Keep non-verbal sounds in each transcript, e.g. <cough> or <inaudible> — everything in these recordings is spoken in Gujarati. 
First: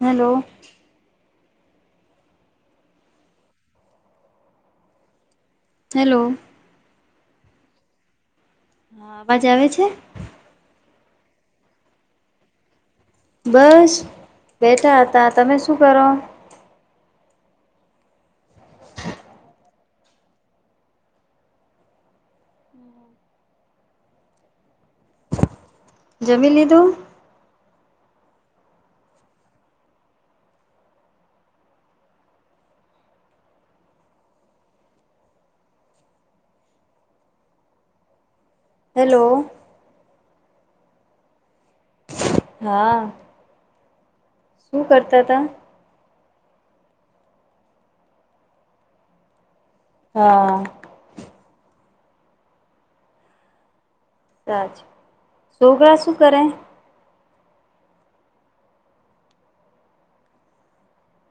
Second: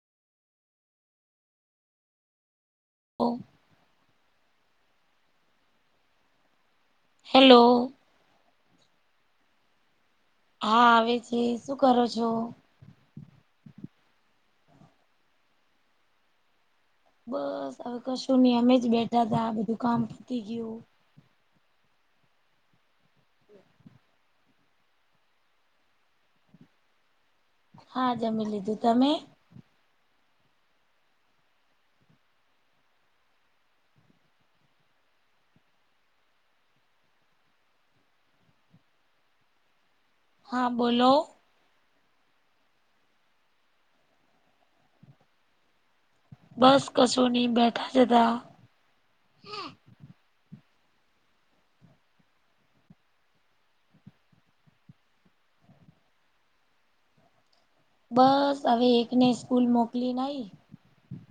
હેલો. ઓ. હેલો. હેલો. હા અવાજ આવે છે. હા આવે છે શું કરો છો. બસ બેઠા હતા તમે શું કરો. બસ હવે કશું નહી અમેજ બેઠા તા આ બધું કામ પતી ગયું. હમ <inaudible> જમી લીધું. હા જમી લીધું તમે. હેલો. હા બોલો. હા. હું કરતા હતા. બસ કશું ની બેઠા તા તે આવ. હા. તાજ શોભા શું કરે. બસ હવે એકને સ્કૂલ મોકલી ને આઈ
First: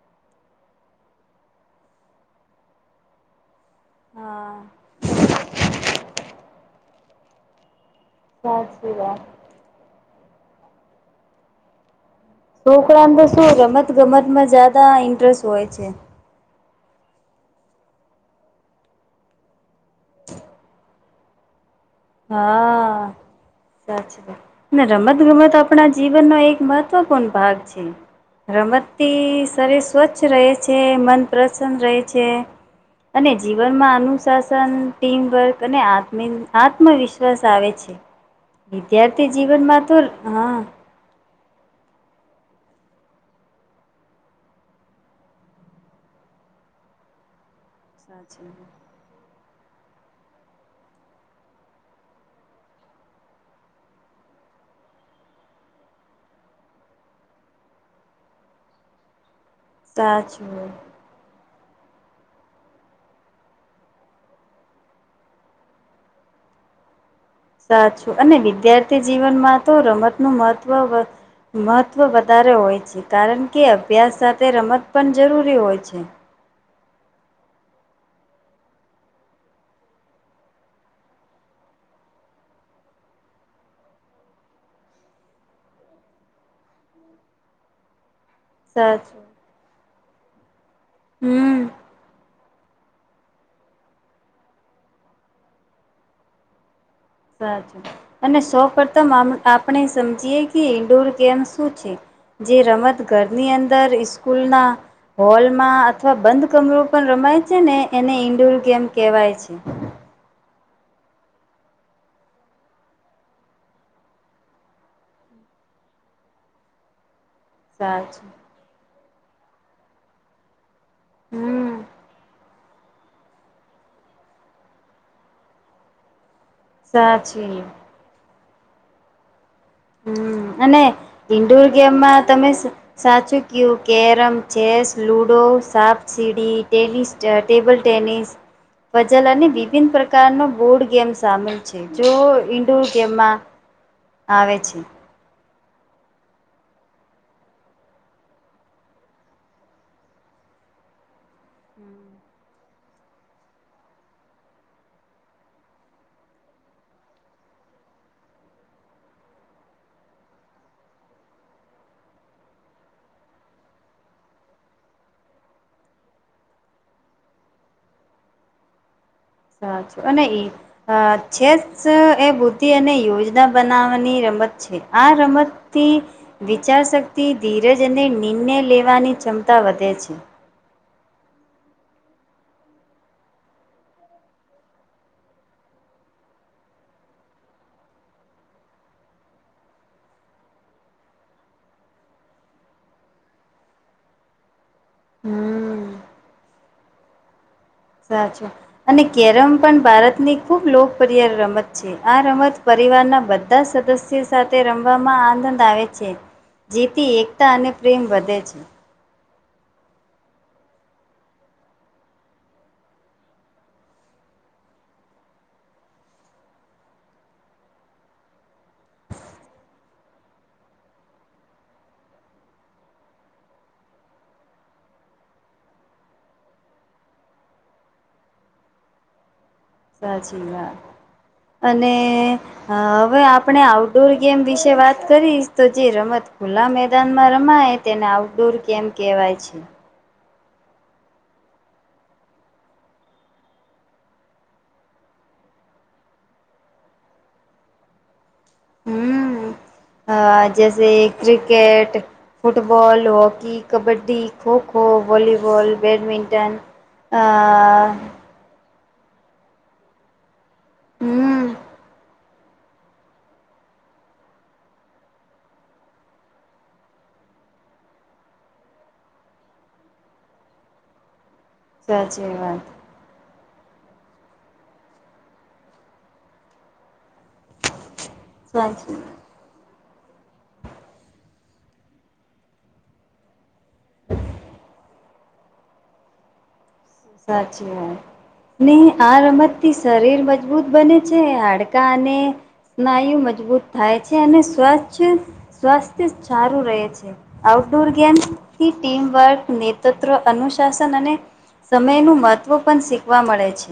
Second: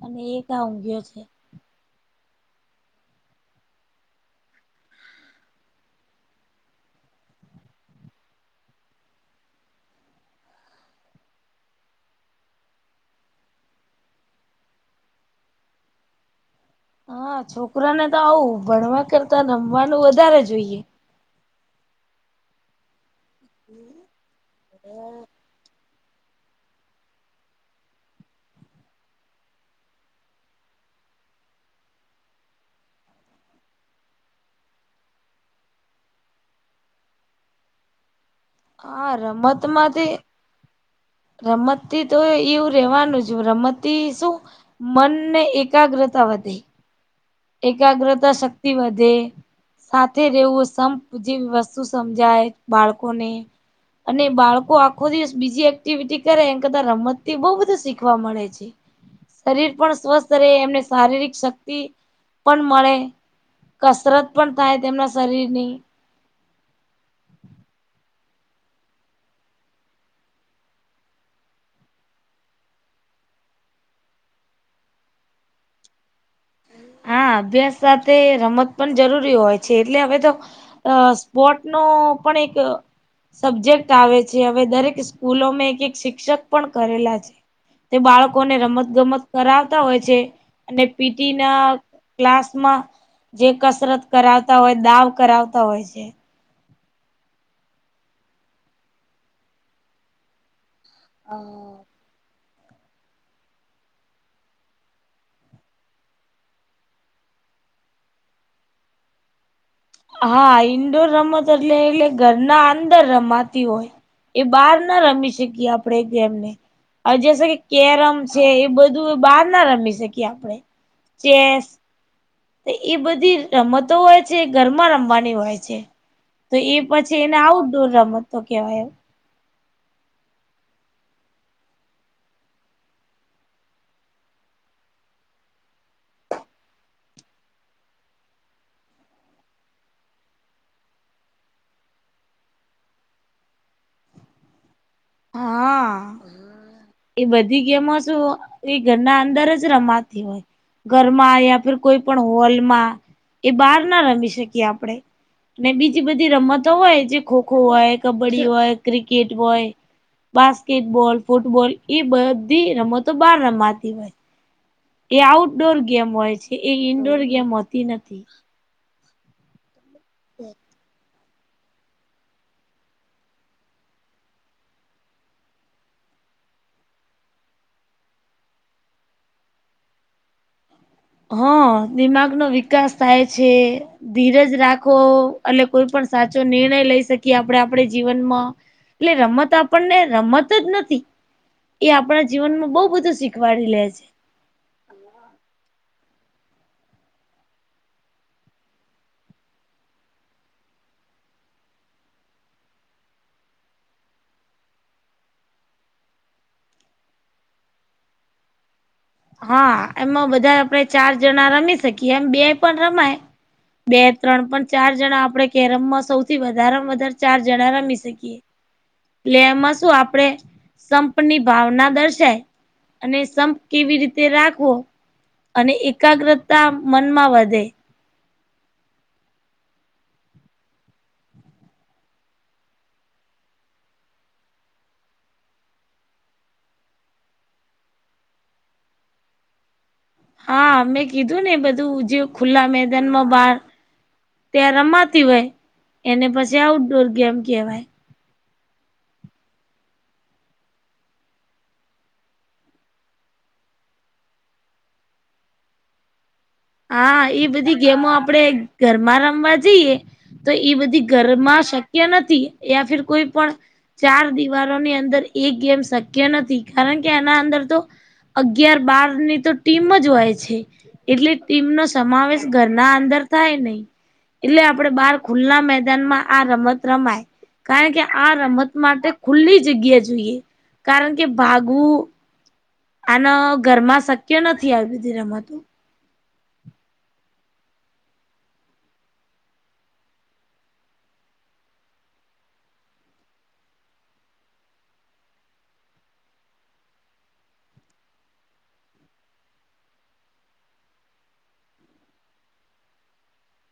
અને એક આ ઊંઘયો છે. હા. બસ સુઈ ગયા. છોકરાને તો શું રમત ગમતમાં જાદા ઇન્ટરેસ્ટ હોય છે. હા છોકરાને તો આવું ભણવા કરતા રમવાનું વધારે જોઈએ. હા સાચી વાત ને રમત ગમત આપ આપણા જીવનનો એક મહત્વપૂર્ણ ભાગ છે રમતથી શરીર સ્વચ્છ રહે છે મન પ્રસન્ન રહે છે. અને જીવનમાં અનુશાસન ટીમવર્ક અને હાત મીન. આત્મવિશ્વાસ આવે છે હા વિદ્યાર્થી જીવનમાં તો હા રમતી તો એવું રેવાનું છે રમતી શું. મનને એકાગ્રતા વધે એકાગ્રતા સાચું શક્તિ વધે. સાથે રહેવું સંપ જેવી વસ્તુ સમજાય બાળકોને અને બાળકો આખો દિવસ બીજી એક્ટિવિટી કરે એન કરતા રમત બઉુ બધું શીખવા મળે છે. શરીર પણ સ્વસ્થ રહે સાચું એમને શારીરિક શક્તિ પણ મળે કસરત પણ થાય તેમના શરીરની સાચું અને વિદ્યાર્થી જીવનમાં તો રમત નું મહત્ત્વ મહત્ત્વ વધારે હોય છે કારણ કે અભ્યાસ સાથે રમત પણ જરૂરી હોય છે. હા અભ્યાસ સાથે રમત પણ જરૂરી હોય છે એટલે હવે તો અ સ્પોર્ટ નો પણ એક સબ્જેક્ટ આવે છે હવે દરેક સ્કૂલોમાં એક એક શિક્ષક પણ કરેલા છે. તે બાળકોને રમત સાચું ગમત કરાવતા હોય છે અને પીટી હમ ના ક્લાસમાં જે કસરત કરાવતા હોય દાવ કરાવતા હોય છે. સાચું અને સૌ પ્રથમ અમ આપણે સમજીએ કે ઇન્ડોર કેમ શું છે જે રમત ઘરની અંદર સ્કૂલના હોલ માં અથવા બંધ કમરો પણ રમાય છે ને એને ઈન્ડોર ગેમ કહેવાય છે. હા ઇન્ડોર રમતો એટલે એટલે ઘરના અંદર રમાતી હોય. એ બહાર ના રમી શકીએ આપણે ગમને જે કે કેરમ સાચું છે એ બધું બહાર ના રમી શકીએ આપડણે ચેસ હમ એ બધી રમતો હોય છે ઘરમાં રમવાની હોય છે. તો એ પછી એને સાચી આઉટડોર રમત તો કેવાય એમ. હમ અને ઇન્ડોર ગેમમાં તમે સાચું ક્યુ કેરમ ચેસ લૂડો સાપ સીડીી ટેનિસ ટટેબલ ટેનિસ વજલની વિભિન પ્રકારનો બોર્ડ ગેમ સામેલ છે જો ઈન્ડોર ગેમમાં આવે આવે છે. <inaudible> હા <unintelligible> એ બધી ગેમો શ એ ઘરના અંદર જ રમાતી હોય. ઘરમાં યા કોઈ પણ હોલમાં એ બહાર ના રમી શકીએ આપણે. અને બીજી બધી રમતો હોય જે ખોખો હોય કબડ્ડી હોય ક્રિકેટ હોય. બાસ્કેટબોલ ફૂટબોલ એ બધી રમતો બાર રમાતી હોય. એ આઉટડોર ગેમ હોય છે એ ઈન્ડોર ગેમ હોતી નથી. અ છે અનેને એ છેદ એ બુદ્ધિ અને યોજના બનાવવાની રમત છે આ રમતથી વિચારશક્તિ ધીરજ અને નિર્ણય લેવાની ક્ષમતા વધે છે. હા દિમાગનોો વિકાસ થાય છે. ધીરજ રાખો એટ કોઈ પણ સાચો નિર્ણય લઈ શકીએ આપણે આપડ જીવનમાં એટલે રમત આપણને રમત જ નથી. એ આપણા જીવન માં બઉુ બધું શીખવાડી લે છે. હમ્મ. સાચું અને કેરમ પણ ભારતની ખુબ લોકપ્રિય રમત છે. આ રમત પરિવારના બધા સદસ્ય સાથે રમવામાં આનંદ આવે છે. જેથી એકતા અને પ્રેમ વધે છે. હા એમાં બધા આપડે ચાર જણા રમી શકીએ એમ બે પણ રમાય બે ત્રણ પણ ચાર જણા આપણે કેરમમાં સૌથી વધારેમાં વધારે ચાર જણા રમી શકીએ. એટલે એમાં શું આપડે સંપની ભાવના દર્શાય અને સંપ કેવી રીતે રાખવો. અને એકાગ્રતા મનમાં વધે. સાચી વાત અને હ હવે આપણે આઉટડોર ગેમ વિશે વાત કરીશ તો જે રમત ખુલ્લા મેદાનમાં રમાય તેને આઉટડોર ગેમ કહેવાય છે. હા મેં કીધું ને બધું જે ખુલ્લા મેદાનમાં બહાર. ત્યાં રમાતી હોય એને પછી આઉટડોર ગેમ કહેવાય. હમ હ જૈસે cricket. Football hockey kabaddi kho kho volleyball badminton. અ હા ઈ બધી ગેમો આપ. આપણે ઘરમાં રમવા જઈએ તો ઈ બધી હમ ઘરમાં શક્ય નથી. યા ફીર કોઈ પણ. ચાર દિવાલોની અંદર એ ગેમ શક્ય નથી કારણ કે એના અંદર તો. અગયાર બાર ની તો ટીમ જ હોય છે એટલે ટીમનો સાચી સમાવેશ વાત ઘરના અંદર. થાય નહી એટલે આપડે બાર ખુલ્લા મેદાનમાં આ રમત રમાય. કારણ કે આ રમત સાચી માટે ખુલ્લી જગ્યા જોઈએ કારણ કે ભાગવું. આના ઘરમાં શક્ય નથી આવી બીધી રમતો. સાચી વાત. નહી આ રમતથી શરીર મજબૂત બને છે હાડકા અને. સ્નાયુ મજબૂત થાય છે અને સ્વસ્થ સ્વાસ્થ્ય સારું રહે છે. આઉટડોર ગેમ્થી ટીમવર્ક નેતૃત્વ અનુશાસન અને. સમયનું મહત્ત્વ પણ શીખવા મળે છે.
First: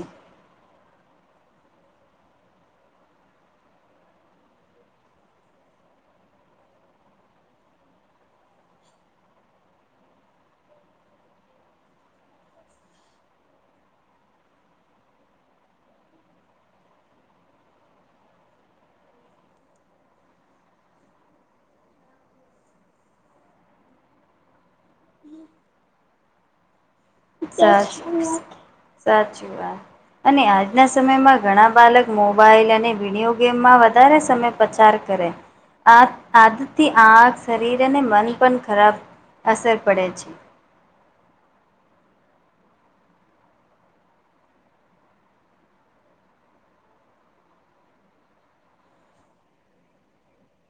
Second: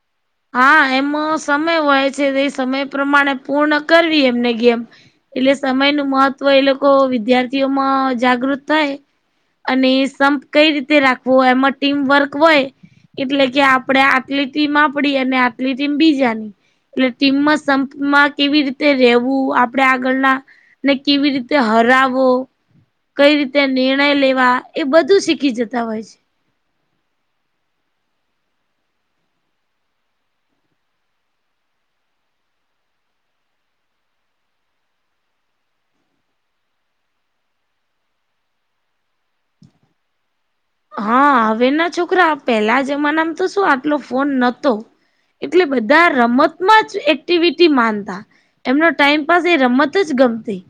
હા એમ સમય હોય છે એ સમય પ્રમાણે પૂર્ણ કરવી એમને ગેમ. એટલે સમય નું મહત્વ એ લોકો વિદ્યાર્થીઓમાં જાગૃત થાય. અને સંપ કઈ રીતે રાખવો હોય એમાં ટીમ વર્ક હોય. એટલે કે આપણે આટલી ટીમ આપડી અને આટલી ટીમ બીજાની. એટલે ટીમમાં સંપમાં કેવી રીતે રવું આપડે આગળના ને કેવી રીતે હરાવો. કઈ રીતે નિર્ણય લેવા એ બધું શીખી જતા હોય છે. સાચી સાચી વાત. અને આજના સમયમાં ઘણા બાલક મોબાઈલ અને વિડીયો ગેમમાં વધારે સમય પચાર કરે. આ આદતથી આ શરીર અને મન પણ ખરાબ અસર પડે છે. હા હવે ના છોકરા પેલા જમાનામાં તો શું આટલો ફોન નતો. એટલે બધા રમતમાં જ એક્ટિવિટી માનતા. એમનો ટાઈમ પાાસ એ રમત જ ગમતી.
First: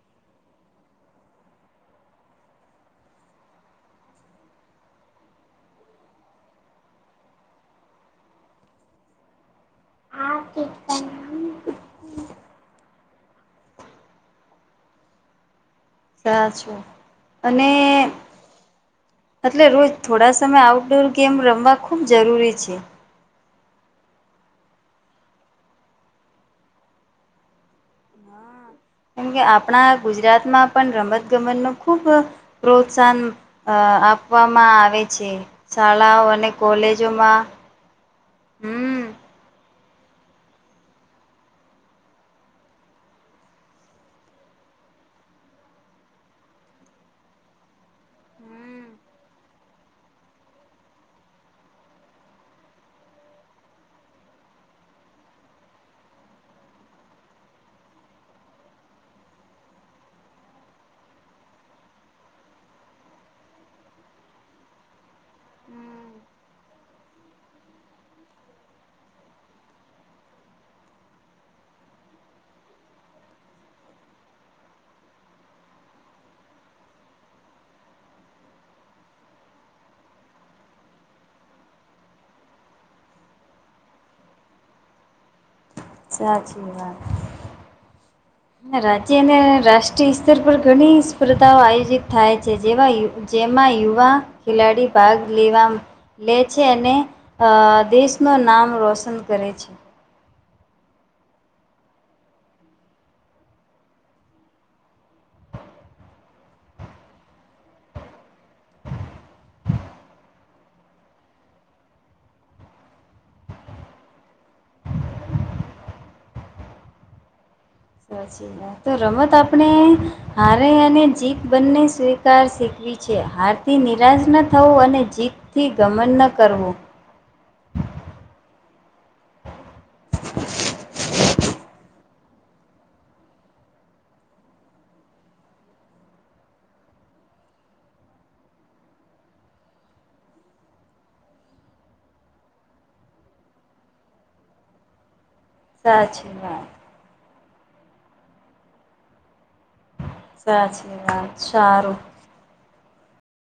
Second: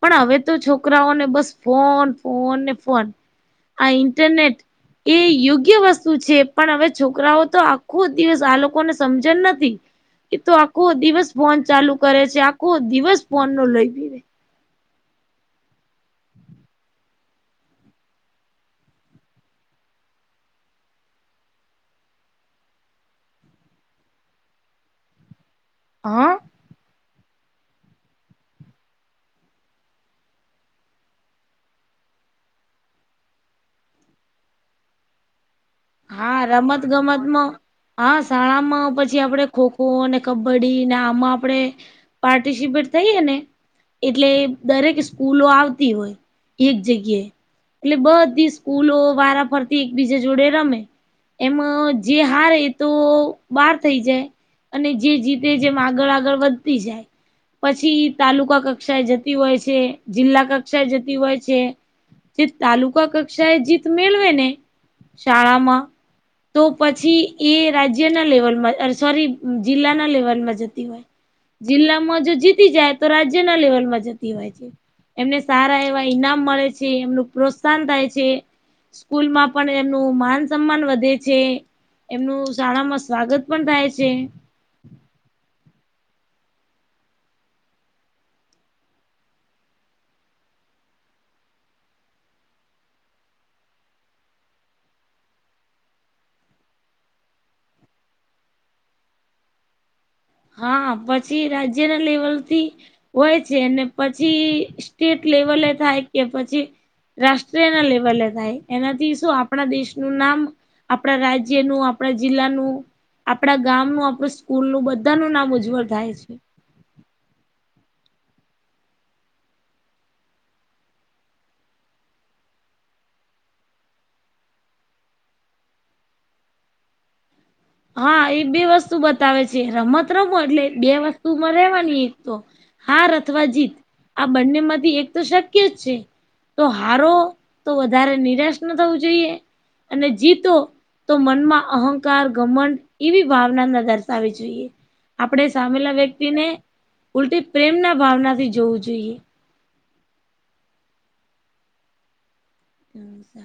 પણ હવે તો છોકરાઓને બસ ફોન ફોન ને ફોન, આ ઇન્ટરનેટ એ યોગ્ય વસ્તુ છે પણ હવે છોકરાઓ તો આખો દિવસ આ લોકોને સમજણ નથી. એતો આખો દિવસ ફોન ચાલુ કરે છે આખો દિવસ ફોન નું લોહી પીવે. સાચું, અને એટલે રોજ થોડા સમય આઉટડોર ગેમ રમવા ખૂબ જરૂરી છે. હ. ના <inaudible> કેમકે આપણા ગુજરાતમાં પણ રમતગમત નો ખુબ પ્રોત્સાહન આપવામાં આવે છે. શાળાઓ હા અને રમત કોલેજોમાં ગમતમાં હા શાળામાં હમ પછી આપડે ખોખો ખો ને કબડ્ડી ને આમાં આપણે, પાર્ટિસિપેટ થઈએ ને. એટલે દરેક સ્કૂલો આવતી હોય, એક જગ્યાએ. એટલે બધી સ્કૂલો વારા ફરતી એકબીજા જોડે રમે. એમ જે હારે એ તો બહાર થઇ જાય. અને જે જીતે જેમ આગળ આગળ વધતી જાય. પછી તાલુકા કક્ષાએ જતી હોય છે જિલ્લા કક્ષાએ જતી હોય છે. જે તાલુકા કક્ષાએ જીત મેળવે ને, શાળા તો પછી એ રાજ્યના લેવલમાં સોરી જિલ્લાના લેવલમાં જતી હોય. જિલ્લામાં જો જીતી જાય તો રાજ્યના લેવલમાં જતી હોય છે. એમને સારા એવા ઈનામ મળે છે એમનું પ્રોત્સાહન થાય છે. સ્કૂલ માં પણ એમનું માન સમાન વધે છે, એમનું શાળામાં સ્વાગત પણ થાય છે. સચી વાત. રાજ્ય અને રાષ્ટ્રીય સ્તર પર ઘણી સ્પર્ધાઓ આયોજિત થાય છે જેવા જેમાં યુવા ખેલાડી ભાગ લેવા લે છે, અને અ દેશનું નામ રોશન કરે છે. હા પછી રાજ્યના લેવલથી હોય છે ને પછી સ્ટેટ લેવલે થાય કે પછી રાષ્ટ્ર ના લેવલે થાય એનાથી શું આપણા દેશનું નામ આપણા રાજ્ય નું આપણા જિલ્લાનુ આપણા ગામ ન આપણું સ્કૂલ નું બધું બધા નું નામ ઉજ્જવળ થાય છે. સચી તો રમત આપણે હારે અને જીત બંને સ્વીકાર શીખવી છે હારથી નિરાશ ન થવો અને જીત થી ગમન ન કરવું. હા એ બે વસ્તુ બતાવે છે રમત રમો એટલે બે વસ્તુમાં રેવાની એક તો હાર અથવા જીત આ બંને માંથી એક તો શક્ય જ છે. તો હારો તો વધારે નિરાશ ન થવું જોઈએ અને જીતો તો મનમાં અહંકાર ગમંડ એવી ભાવના ન દર્શાવી જોઈએ, આપડે સામેલા સાચી વ્યક્તિને વાત ઉલટી પ્રેમના ભાવનાથી જોવું જોઈએ. સાચી વાત શારું નમ સા